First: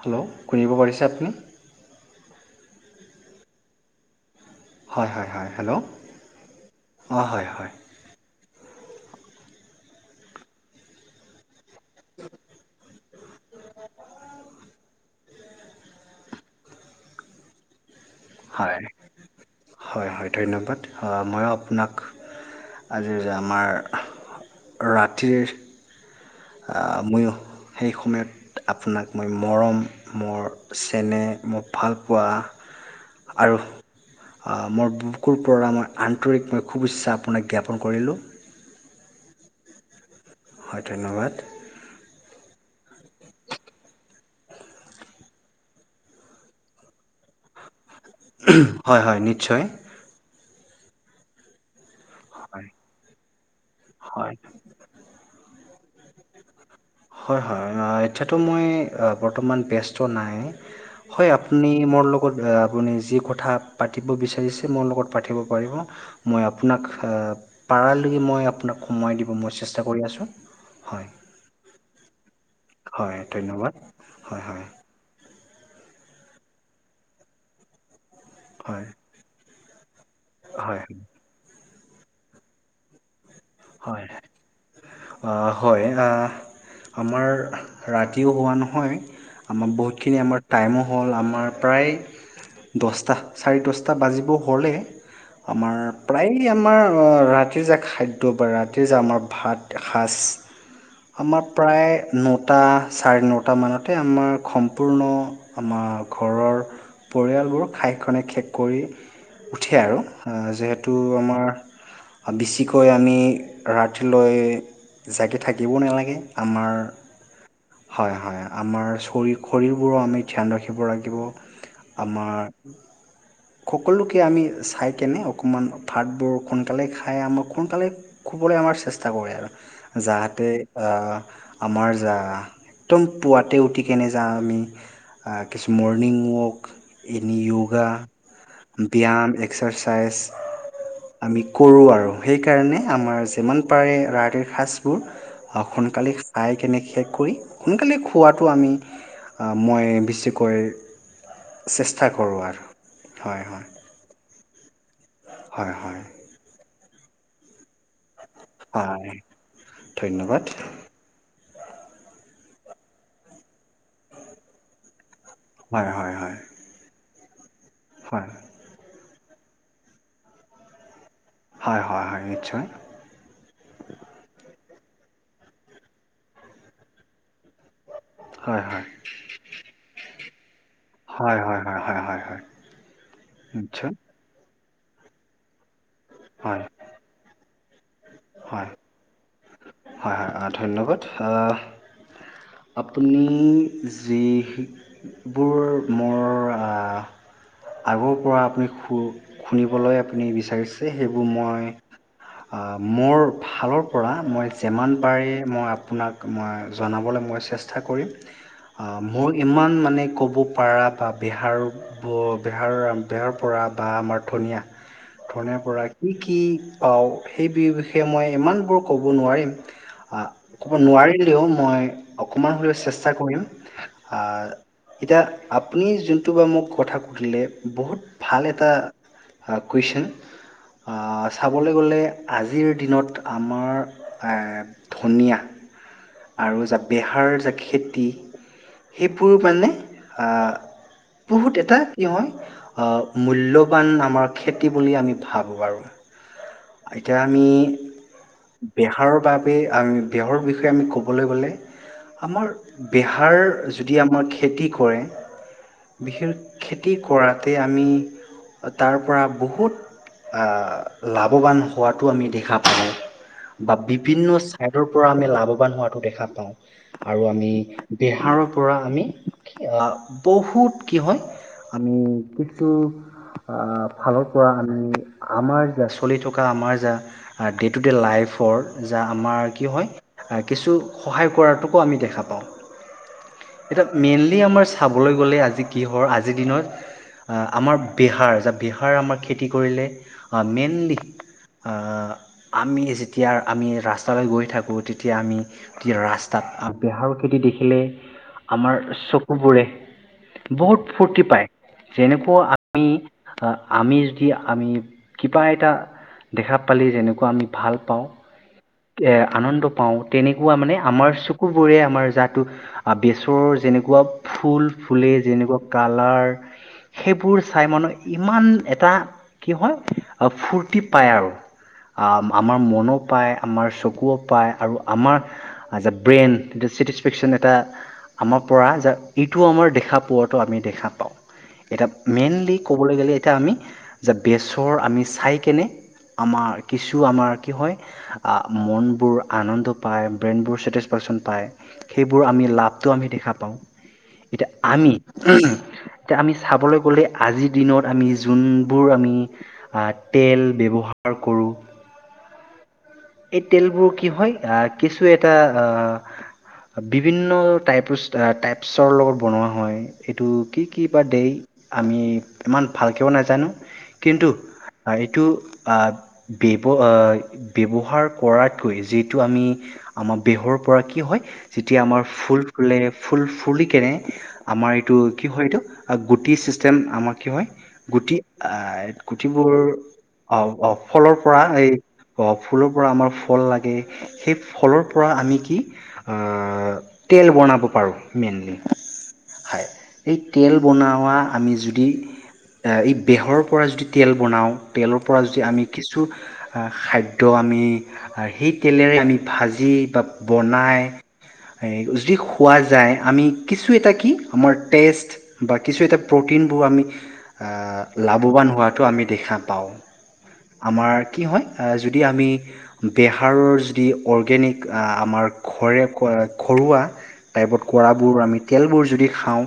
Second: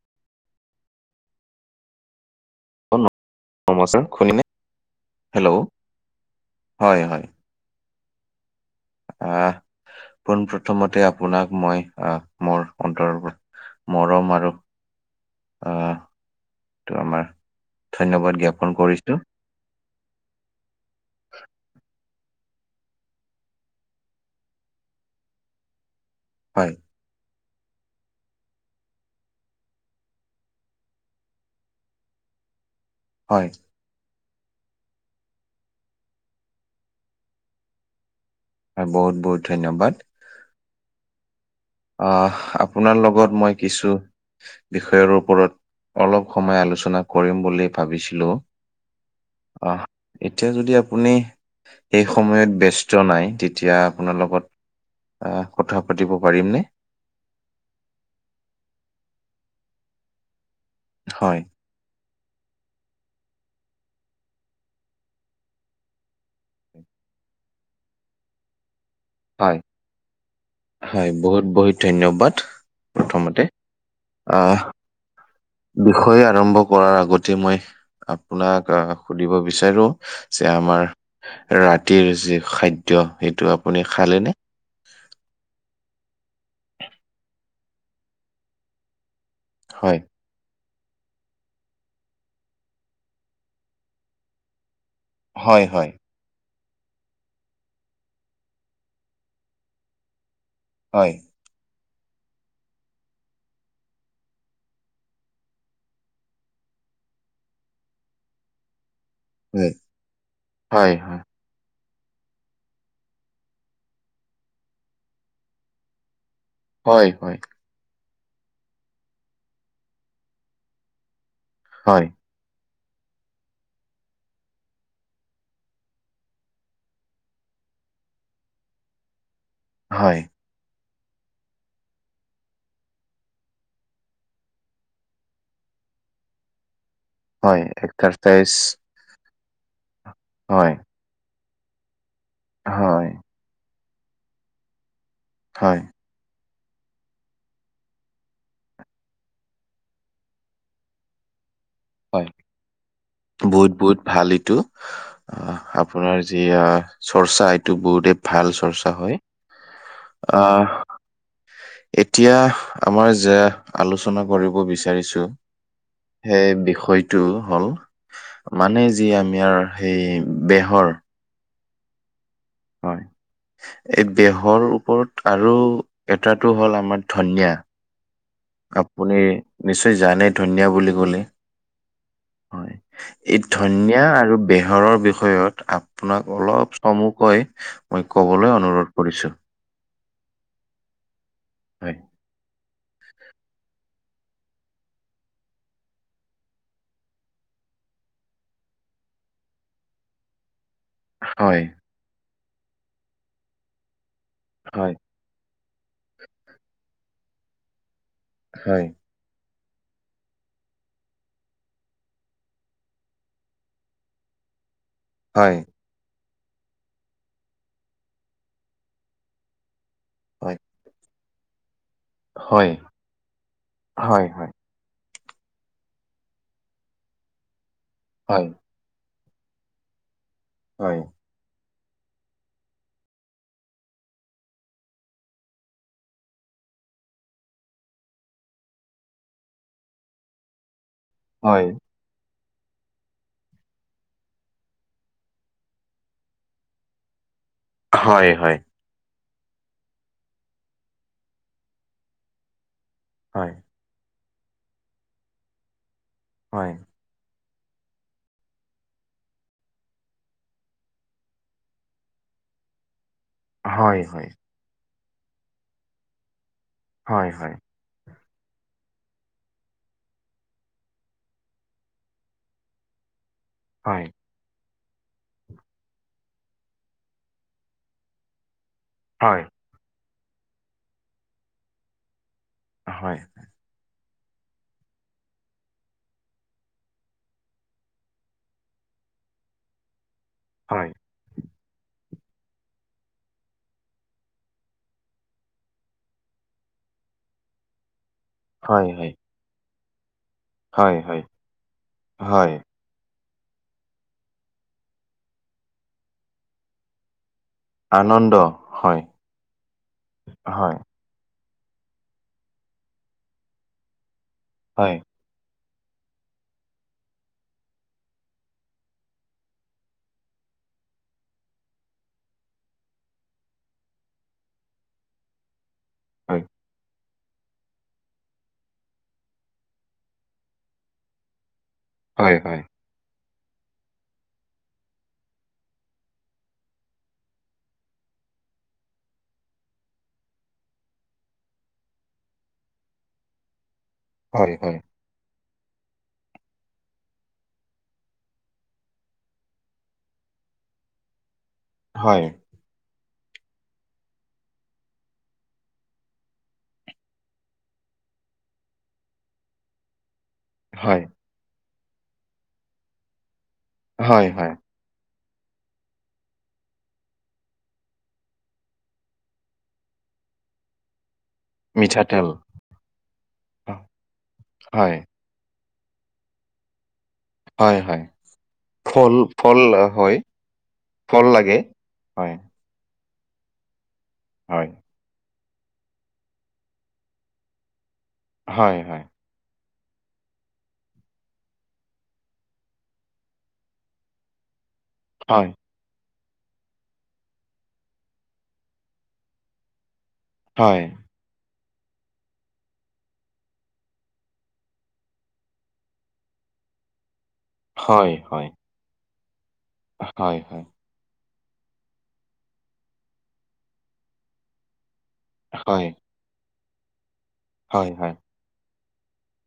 Hello শুনিব পাৰিছে আপুনি? অ' [unintelligible] হয়, হয়, হয়, হেল্ল' অ', হয়, হয়। আ, পোন প্ৰথমতে আপোনাক মই আহ মোৰ অন্তৰৰ পৰা মৰম আৰু আ, টো আমাৰ ধন্যবাদ জ্ঞাপন হয়, কৰিছো হয়, হয়। ধন্যবাদ ময়ো আপোনাক আজি যে আমাৰ ৰাতিৰ হয় ময়ো সেই সময়ত আপোনাক মই মৰম মোৰ চেনেহ মোৰ ভালপোৱা হয় আৰু আ, মোৰ বুকুৰ পৰা মই আন্তৰিক মই শুভেচ্ছা আপোনাক জ্ঞাপন কৰিলোঁ। হয়, বহুত বহুত ধন্যবাদ। হয়, ধন্যবাদ। অ', আপোনাৰ লগত মই কিছু বিষয়ৰ ওপৰত অলপ সময় আলোচনা কৰিম বুলি ভাবিছিলোঁ হয় হয় নিশ্চয় আ, এতিয়া যদি আপুনি এই সময়ত হয় ব্যস্ত নাই তেতিয়া আপোনাৰ হয় লগত কথা পাতিব পাৰিমনে? হয়, হয়, এতিয়াতো মই বৰ্তমান ব্যস্ত নাই। হয়, আপুনি মোৰ লগত লগত আপুনি যি কথা পাতিব বিচাৰিছে মোৰ লগত পাতিব পাৰিব মই আপোনাক আ, পাৰালৈকে মই আপোনাক সময় দিব মই হয় চেষ্টা কৰি আছোঁ হয়। বহুত, বহুত ধন্যবাদ হয় প্ৰথমতে ধন্যবাদ। আ হয়, হয়, বিষয়ে আৰম্ভ কৰাৰ আগতে মই আপোনাক আ হয়, সুধিব বিচাৰো যে হয়, আমাৰ হয়। ৰাতিৰ যি খাদ্য সেইটো আপুনি হয়। খালেনে? অঁ' হয় আঁহ আমাৰ ৰাতিও হোৱা নহয়- আমাৰ হয়, বহুতখিনি আমাৰ- টাইমো হ'ল আমাৰ প্ৰায় দছটা চাৰি দছটা বাজিব হ'লে- হয়, আমাৰ হয়, প্ৰায় আমাৰ ৰাতিৰ যে খাইদ- টোবাৰ ৰাতি যে আমাৰ ভাত এশাজ- হয়। আমাৰ প্ৰায় নটা চাৰে নটা মানতে আমাৰ সম্পূৰ্ণ- আমাৰ ঘৰৰ পৰিয়ালবোৰক খাইখনে শেষ কৰি- হয়, উঠে আৰু, অঁ হয়, যিহেতু হয়, আমাৰ বেছিকৈ আ- আমি ৰাতিলৈ জাগি থাকিবও নেলাগে, আমাৰ- হয় হয়। হয় হয়, আমাৰ শ শৰীৰবোৰো আমি ধ্যান ৰাখিব লাগিব হয়, আমাৰ- সকলোকে আমি চাই কেনে অকমান ভাতবোৰ সোনকালে খাই আমাক সোনকালে- শুবলে আমাৰ চেষ্টা কৰে আৰু হয়, যাহাতে- আ আমাৰ যা একদম পুৱাতে উঠিকনে যা আমি- আ কিছু মৰ্নিং ৱক- এনে হয়, য়োগা এক্টাৰ প্ৰাইজ- ব্যায়াম এক্সাৰচাইজ- হয়। আমি কৰোঁ আৰু সেইকাৰণে হয়, আমাৰ যিমান পাৰে ৰাতিৰ সাঁচবোৰ- হয়, অসোনোনকালেই- খাই কেনে শেষ কৰি সোনকালে খোৱাটো আমি আ মই বেছিকৈ- চেষ্টা হয়, কৰোঁ আৰু। হয় হয় বহুত বহুত ভাল এইটো, অঁ হয় হয় আপোনাৰ- যি আ চৰ্চা এইটো বহুতেই ভাল চৰ্চা হয়। ধন্যবাদ আহ- এতিয়া আমাৰ যে আলোচনা কৰিব বিচাৰিছো- হয় হয় সেই বিষয়টো হ'ল, - হয়। মানে যি আমাৰ সেই বেহৰ- হয় হয় হয়, নিশ্চয়। হয়, এই বেহৰ ওপৰত আৰু এটাটো হ'ল আমাৰ ধনিয়া। হয় হয় আপুনি নিশ্চয় জানে ধুনীয়া বুলি- কলে হয় হয় হয় হয় হয়, এ নিশ্চয় ধন্যা আৰু বেহ- হৰৰ বিষয়ত আপোনাক হয় অলপ চমুকৈ মই ক'বলৈ হয় অনুৰোধ কৰিছোঁ। হয় হয়, ধন্যবাদ। অ'- হয়, আপুনি যিবোৰ মোৰ আ- আগৰ পৰা আপুনি শূ শুনিবলৈ আপুনি বিচাৰিছ- ছে সেইবোৰ হয়, মই আহ মোৰ ফালৰ পৰা মই- হয়, যিমান পাৰি মই আপোনাক মই জনাবলৈ মই চেষ্টা কৰিম। হয়, অঁ- মোৰ ইমান মানে ক'ব পাৰা বা বেহাৰ- ব বেহাৰ বেহাৰ পৰা বা আমাৰ ধনিয়া। হয়, ধনীয়াৰ পৰা কি কি পাওঁ? সেই বিষয়ে মই ইমানবোৰ ক'ব নোৱাৰিম- হয়, আহ ক'ব নোৱাৰিলেও মই অকমান হয়, হ'লেও চেষ্টা কৰিম। হয়, আহ- এতিয়া আপুনি যোনটো বা মোক কথা সুধিলে বহুত হয়, ভাল এটা- অ' কুৱেশন হয়, হয়, অ'- চাবলৈ গ'লে আজিৰ দিনত আমাৰ ধনিয়া আৰু যে বেহাৰ যে খেতি সেইবোৰ মানে বহুত হয়, এটা কি হয় মূল্যৱান আমাৰ খেতি বুলি আমি ভাবোঁ আৰু। এতিয়া আমি হয়, হয়। বেহাৰৰ বাবে আমি বেহাৰৰ বিষয়ে আমি ক'বলৈ গ'লে, আমাৰ বেহাৰ হয়, যদি আমাৰ খেতি কৰে, বিশেষ খেতি কৰাতে আমি তাৰ পৰা বহুত লাভ লাভৱান হোৱাটো আমি দেখা পাওঁ। বা হয়, হয়, হয়, বিভিন্ন সেইটোৰ পৰা আমি লাভৱান হোৱাটো দেখা পাওঁ। আৰু হয়, হয়, আমি বেহাৰৰ পৰা আমি বহুত কি হয় আমি কিছু আহ ফালৰ পৰা আমি আমাৰ জা চলি থকা আমাৰ যা ডে' টু ডে লাইফৰ যা হয়, আমাৰ কি হয়। কিছু সহায় কৰাটোকো আমি দেখা পাওঁ। হয়। এতিয়া মেইনলি আমাৰ চাবলৈ গ'লে আজি কিহৰ আজিৰ দিনত আমাৰ বেহাৰ, যা বেহাৰ আমাৰ খেতি কৰিলে আ হয়। মেইনলি অ' আমি যেতিয়া আমি ৰাস্তালৈ গৈ থাকোঁ তেতিয়া আমি তেতিয়া ৰাস্তাত বেহাৰৰ খেতি দেখিলে আমাৰ হয় হয় চকুবোৰে বহুত হয় ফূৰ্তি হয় পায়। যেনেকুৱা হয় আমি, আমি যদি আমি কিবা এটা দেখা পালে যেনেকুৱা আমি ভাল পাওঁ আনন্দ, হয়। এ আনন্দ পাওঁ, তেনেকুৱা মানে হয় আমাৰ চ চকুবোৰে আমাৰ যাটো বেচৰ যেনেকুৱা ফুল হয় ফুলে যেনেকুৱা কালাৰ সেইবোৰ চাই মনত ইমান এটা কি হয় ফূুৰ্তি পায় আৰু। আমাৰ মনো পায়। আমাৰ চকুও পায় আৰু আমাৰ যা ব্ৰেইন হয় চেতি ফেক্সন এটা আমাৰ পৰা য ইটো আমাৰ দেখা পোৱাটো আমি দেখা পাওঁ। এটা হয় মেইনলি হয় ক'বলৈ গ'লে এতিয়া আমি যে বেচৰ আমি চাই কেনে আমাৰ কিছু আমাৰ কি হয় মনবোৰ আনন্দ পায়, ব্ৰেইনবোৰ ছেটিছফেক্সচন পায়। সেইবোৰ আমি লাভটো আমি দেখা পাওঁ। এতিয়া হয় হয় আমি এতিয়া আমি চাবলৈ গ'লে আজিৰ দিনত আমি যোনবোৰ আমি তেল ব্যৱহাৰ কৰোঁ। হয়। এই তেলবোৰ কি হয়, আহ কিছু এটা আহ বিভিন্ন টাইপ টাইপছৰ লগত বনোৱা হয়। এইটো কি, কি বা হয় দেই আমি ইমান ভালকৈও নাজানো। হয় কিন্তু হয় এইটো অ' ব্যৱ ৱ্যৱ হাৰ কৰাতকৈ যিহেতটো আমি আমাৰ বেহৰ পৰা কি হয় যেতিয়া আমাৰ মিঠাতেল ফুল ফুলে, ফুল ফুলি কিনে আমাৰ হয় এইটো কি হয় এইটো গুগি চিষ্টেম আমাক কি হয় গুটি আহ ফল গুটিবোৰ ফল হয় অ ফলৰ ফল পৰা লাগে এই অ হয়। ফুলৰ পৰা আমাৰ ফল লাগে। সেই হয় ফলৰ পৰা আমি কি তেল বনাব পাৰো মেইনলি। হয় হয় খায় এই তেল বনোৱা আমি যদি এই বেহৰৰপৰা যদি তেল বনাওঁ তেলৰ পৰা যদি হয় আমি কিছু খাদ্য ত' আমি সেই তেলেৰে আমি ভাজি বা বনাই হয় যদি খোৱা যায় আমি কিছু এটা কি আমাৰ টেষ্ট বা কিছু এটা প্ৰটিনবোৰ আমি হয় হয় লাভৱান হোৱাটো আমি দেখা পাওঁ। হয় হয়। আমাৰ কি হয় যদি আমি বেহাৰৰ যদি অৰ্গেনিক আমাৰ ঘৰে, হয় ঘৰুৱা টাইপত হয় হয় কৰাবোৰ আমি তেলবোৰ যদি খাওঁ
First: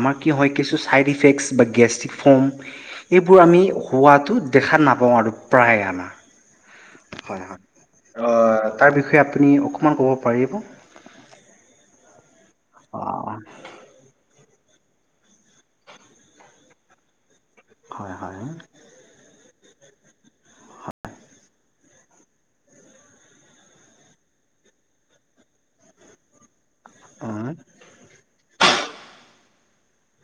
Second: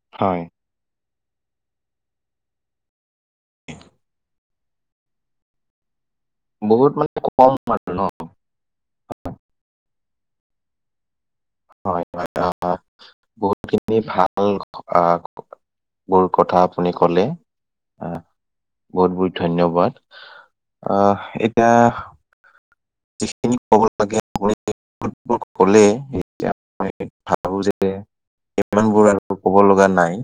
আমাৰ কি হয় কিছু ছাইড ইফেক্টছ বা গেষ্ট্ৰিক ফৰ্ম এইবোৰ আমি হোৱাটো দেখা নাপাওঁ আৰু প্ৰায়ে আমাৰ বহুত মানে হয় হয় [unintelligible] ন তাৰ বিষয়ে আপুনি অকণমান ক'ব পাৰিব। হয়, হয় অ' আহ, বহুতখিনি [unintelligible] ভাল বোৰ কথা আপুনি ক'লে। হয়, আহ হয়। বহুত বহুত ধন্যবাদ। আহ এতিয়া যিখিনি ক'ব লাগে সকলোবোৰ ক'লে এতিয়া মই ভাবো যে [unintelligible] [unintelligible] আৰু ক'ব লগা নাই।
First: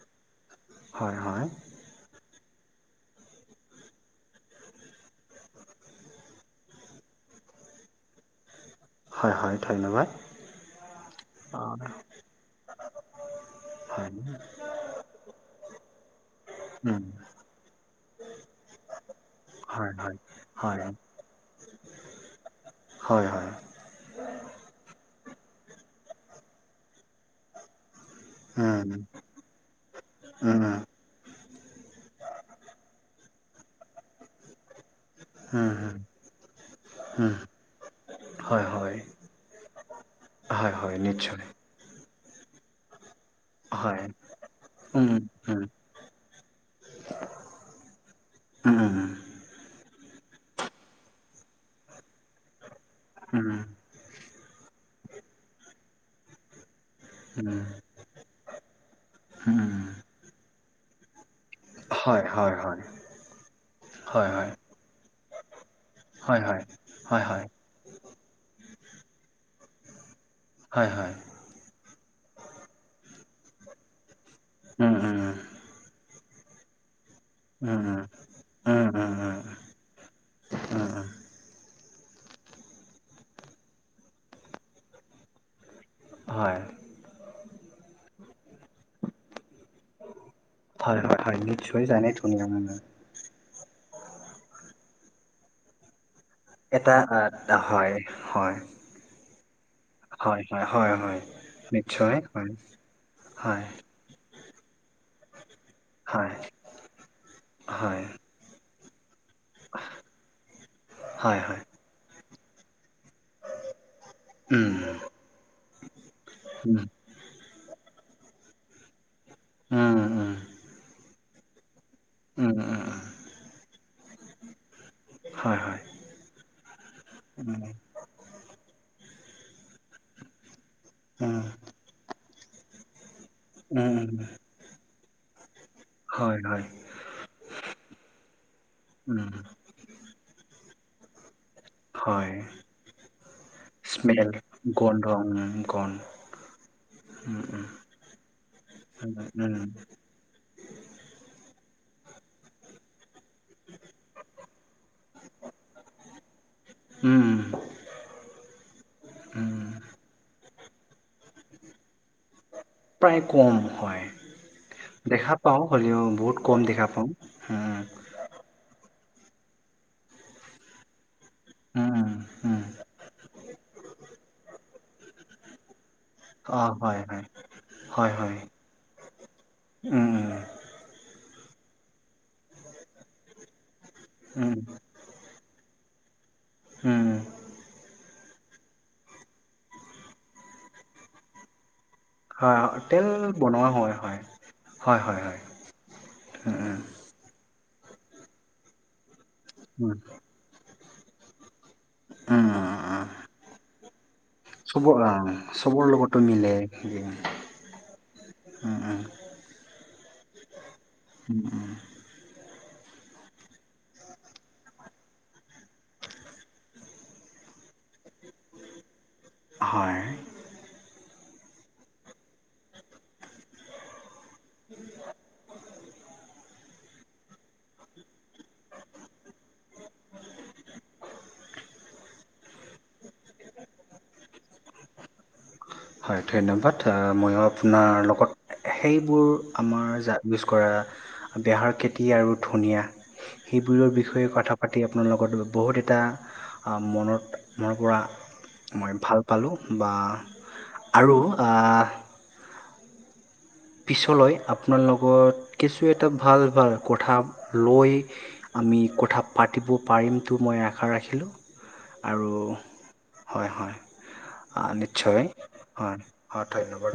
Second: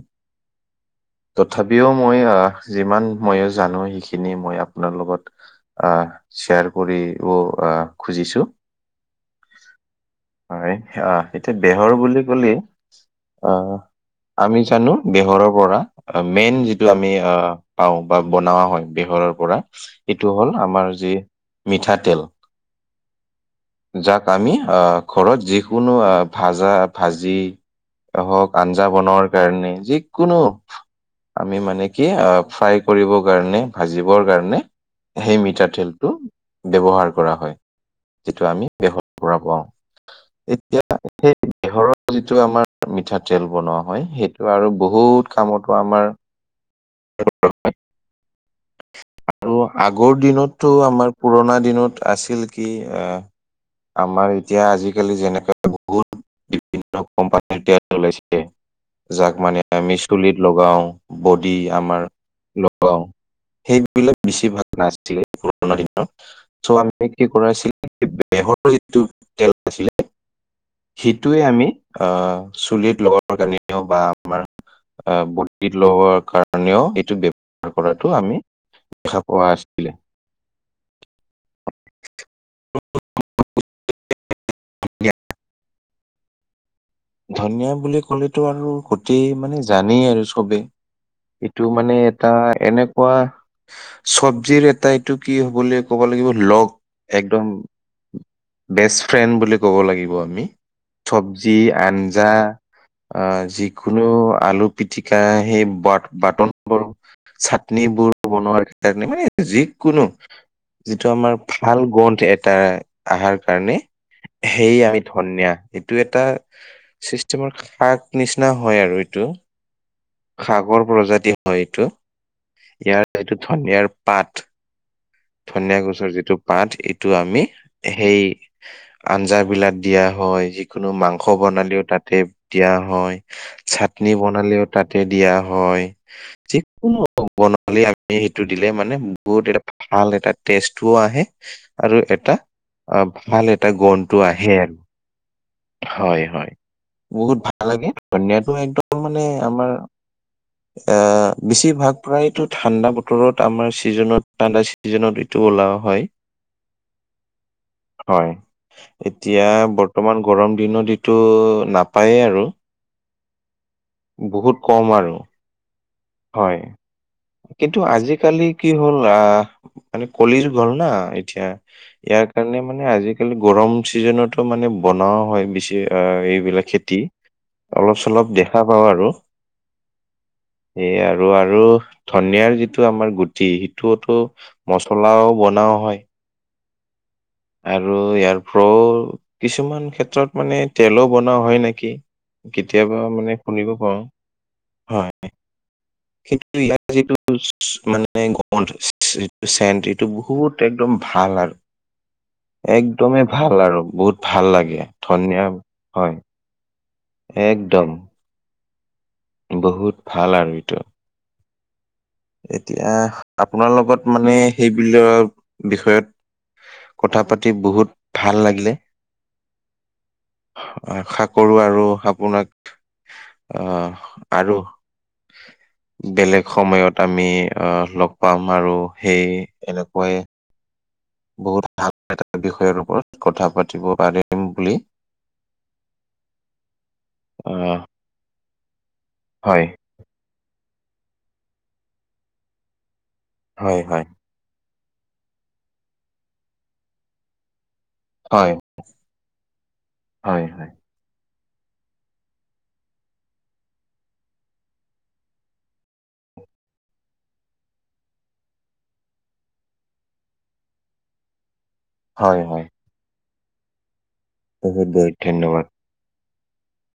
হয় হয়। পিও মই যিমান ময়ো জানো সেইখিনি মই আপোনাৰ লগত আহ, শ্বেয়াৰ কৰিও আহ, খুজিছো। হয় হয় ধন্য হয় অ' এতিয়া বেহৰ বুলি ক'লে আহ, হয় আমি জানো বেহৰৰ পৰা মেইন যিটো উম, আমি পাওঁ বা বনোৱা হয় বেহৰৰ পৰা হয় হয় সেইটো হ'ল হয় আমাৰ যি [unintelligible] মিঠাতেল। হয়, হয়। যাক আমি ঘৰত যিকোনো ভাজা, ভাজি হওক আঞ্জা উম। বনোৱাৰ কাৰণে যিকোনো উম আমি মানে কি অ' ফ্ৰাই কৰিবৰ কাৰণে ভাজিবৰ কাৰণে সেই উম উম মিঠাতেলটো ব্যৱহাৰ কৰা উম হয়। যিটো হয় আমি হয় বেহৰ পৰা পাওঁ। হয়, এতিয়া হয় সেই নিশ্চয়। বেহৰৰ যিটো আমাৰ মিঠাতেল বনোৱা হয় সেইটো আৰু উম বহুত উম কামতো আমাৰ ব্যৱহাৰ হয়। উম উম। আৰু আগৰ দিনতটো, আমাৰ পুৰণা দিনত আছিল কি আহ। উম। আমাৰ এতিয়া আজিকালি যেনেকা [unintelligible] বিভিন্ন কোম্পানীৰ উম তেল ওলাইছে যাক মানে উম আমি চুলিত লগাও, বডি আমাৰ হয় হয় হয় লগাও। বিলাক হয় বেছি হয় ভাল নাছিলে পুৰণা দিনত হয় হয় চ' আমি হয় কি হয় কৰাইছিলো বেহৰৰ যিটো তেল আছিলে হয় হয় সেইটোৱে আমি আ, চুলিত লগাবৰ কাৰণে [unintelligible] বা আমাৰ উম আ উম [unintelligible] [unintelligible] কাৰণেও এইটো ব্যৱহাৰ উম উম কৰাটো আমি দেখা পোৱা আছিলে। অ', অ', [inaudible] হয়, ধনিয়া বুলি ক'লেটো আৰু গটি মানে জানেই আৰু চবে হয় হয় হয় এইটো নিশ্চয় মানে জানে এটা ধুনীয়া মানুহ এনে কোৱা চব্জিৰ এটা এইটো কি হ'বলে ক'বা লাগিব লগ এটা একদম আহ, হয় হয় বেষ্ট ফ্ৰেণ্ড বুলি কব লাগিব হয় আমি, হয় হয় হয় চব্জি নিশ্চয় আঞ্জা হয় আ, যি হয় কোনো আলু পিতিকা সেই ব হয় বাটন বোৰ চাটনি হয় বোৰ বনোৱা তাৰ মানে যি কোনো যিটো আমাৰ হয় হয় ভাল গন্ধ এটা আহাৰ কাৰণে উম সেই আমি ধনিয়া এইটো এটা উম চিষ্টেমৰ শাক নিচিনা হয় আৰু এইটো উম উম সাগৰ প্ৰজাতি হয় এইটো উম উম ইয়াৰ উম এইটো ধনিয়াৰ পাত হয় ধনিয়া হয় গছৰ যিটো পাত এইটো আমি, উম উম এহ সেই, আঞ্জা বিলাক দিয়া হয় যিকোনো মাংস উম বনালেও তাতে দিয়া হয় চাটনি উম বনালেও তাতে দিয়া হয়। হয় হয় যিকোনো [unintelligible] বনালে আমি সেইটো দিলে মানে উম বহুত এটা ভাল এটা টেষ্টো আহে। আৰু হয়। এটা অ', ভাল এটা গন্টো স্মেল আহে আৰু গন্ধ উম গণ হয়, হয়। বহুত উম ভাল উম লাগে ধনিয়াটো একদম উম মানে উম আমাৰ। অ', বেছিভাগ প্ৰায়তো ঠাণ্ডা বতৰত আমাৰ ছিজনত ঠাণ্ডা চিজনত এইটো ওলাৱা হয়। উম, উম। হয়, এতিয়া বৰ্তমান গৰম দিনত এইটো নাপায়ে আৰু। প্ৰায় কম হয়। বহুত কম আৰু। দেখা পাওঁ হ'লেও বহুত কম দেখা পাওঁ আ, কালি কি হ'ল আ, মানে কলিযুগ হল না এতিয়া, উম ইয়াৰ কাৰণে উম মানে আজিকালি গৰম চিজনতো মানে বনোৱাও হয় বেছি আ অ এইবিলাক খেতি, হয় হয় অলপ হয় চলপ হয় দেখা পাওঁ আৰু। উম, উম, এই আৰু আৰু ধনিয়াৰ যিটো আমাৰ গুটি সিটোতো উম পলাও বনাও হয়। উম, আৰু ইয়াৰ পৰাও কিছুমান ক্ষেত্ৰত মানে তেলো বনোৱা হয় নেকি। হয় কেতিয়াবা তেল মানে বনোৱা শুনিব হয় পাওঁ হয় হয়, উম [unintelligible] উম য়াত যিটো [unintelligible] মানে [unintelligible] যিটো উম চেণ্ত এইটো বহুত একদম ভাল আৰু। উম, উম উম একদমেই ভাল আৰু বহুত ভাল লাগে চবৰ আ, ধনিয়া চবৰ হয় লগতটো মিলে। একদম। উম, উ। বহুত ভাল আৰু এইটো। উম। এতিয়া আপোনাৰ লগত মানে সেই বিলাক বিষয়ত কথা পাতি বহুত ভাল লাগিলে। হয়। আশা কৰো আৰু আপোনাক আহ আৰু বেলেগ সময়ত আমি আহ লগ পাম আৰু। সেইে এনেকুৱাই। বহুত ভাল এটা বিষয়ৰ ওপৰত কথা পাতিব পাৰিম বুলি হয়, ধন্যবাদ ময়ো আহ আপোনাৰ লগত সেইবোৰ হয়, আমাৰ জাতি ইউজ কৰা বেহৰ খেতি আৰু ধনীয়া হয়, সেইবোৰৰ হয়, বিষয়ে কথা পাতি আপোনাৰ লগত বহুত এটা মনত মনৰ পৰা হয়, মই ভাল পালোঁ বা হয়, হয়। আৰু আ পিছলৈ আপোনাৰ লগত কিছু এটা ভাল ভাল কথা লৈ আমি কথা পাতিব পাৰিমতটো মই আশা ৰাখিলোঁ। আৰু হয়, হয়, হয়, হয় বহুত বহুত নিশ্চয় ধন্যবাদ। হয়, হয় ধন্যবাদ।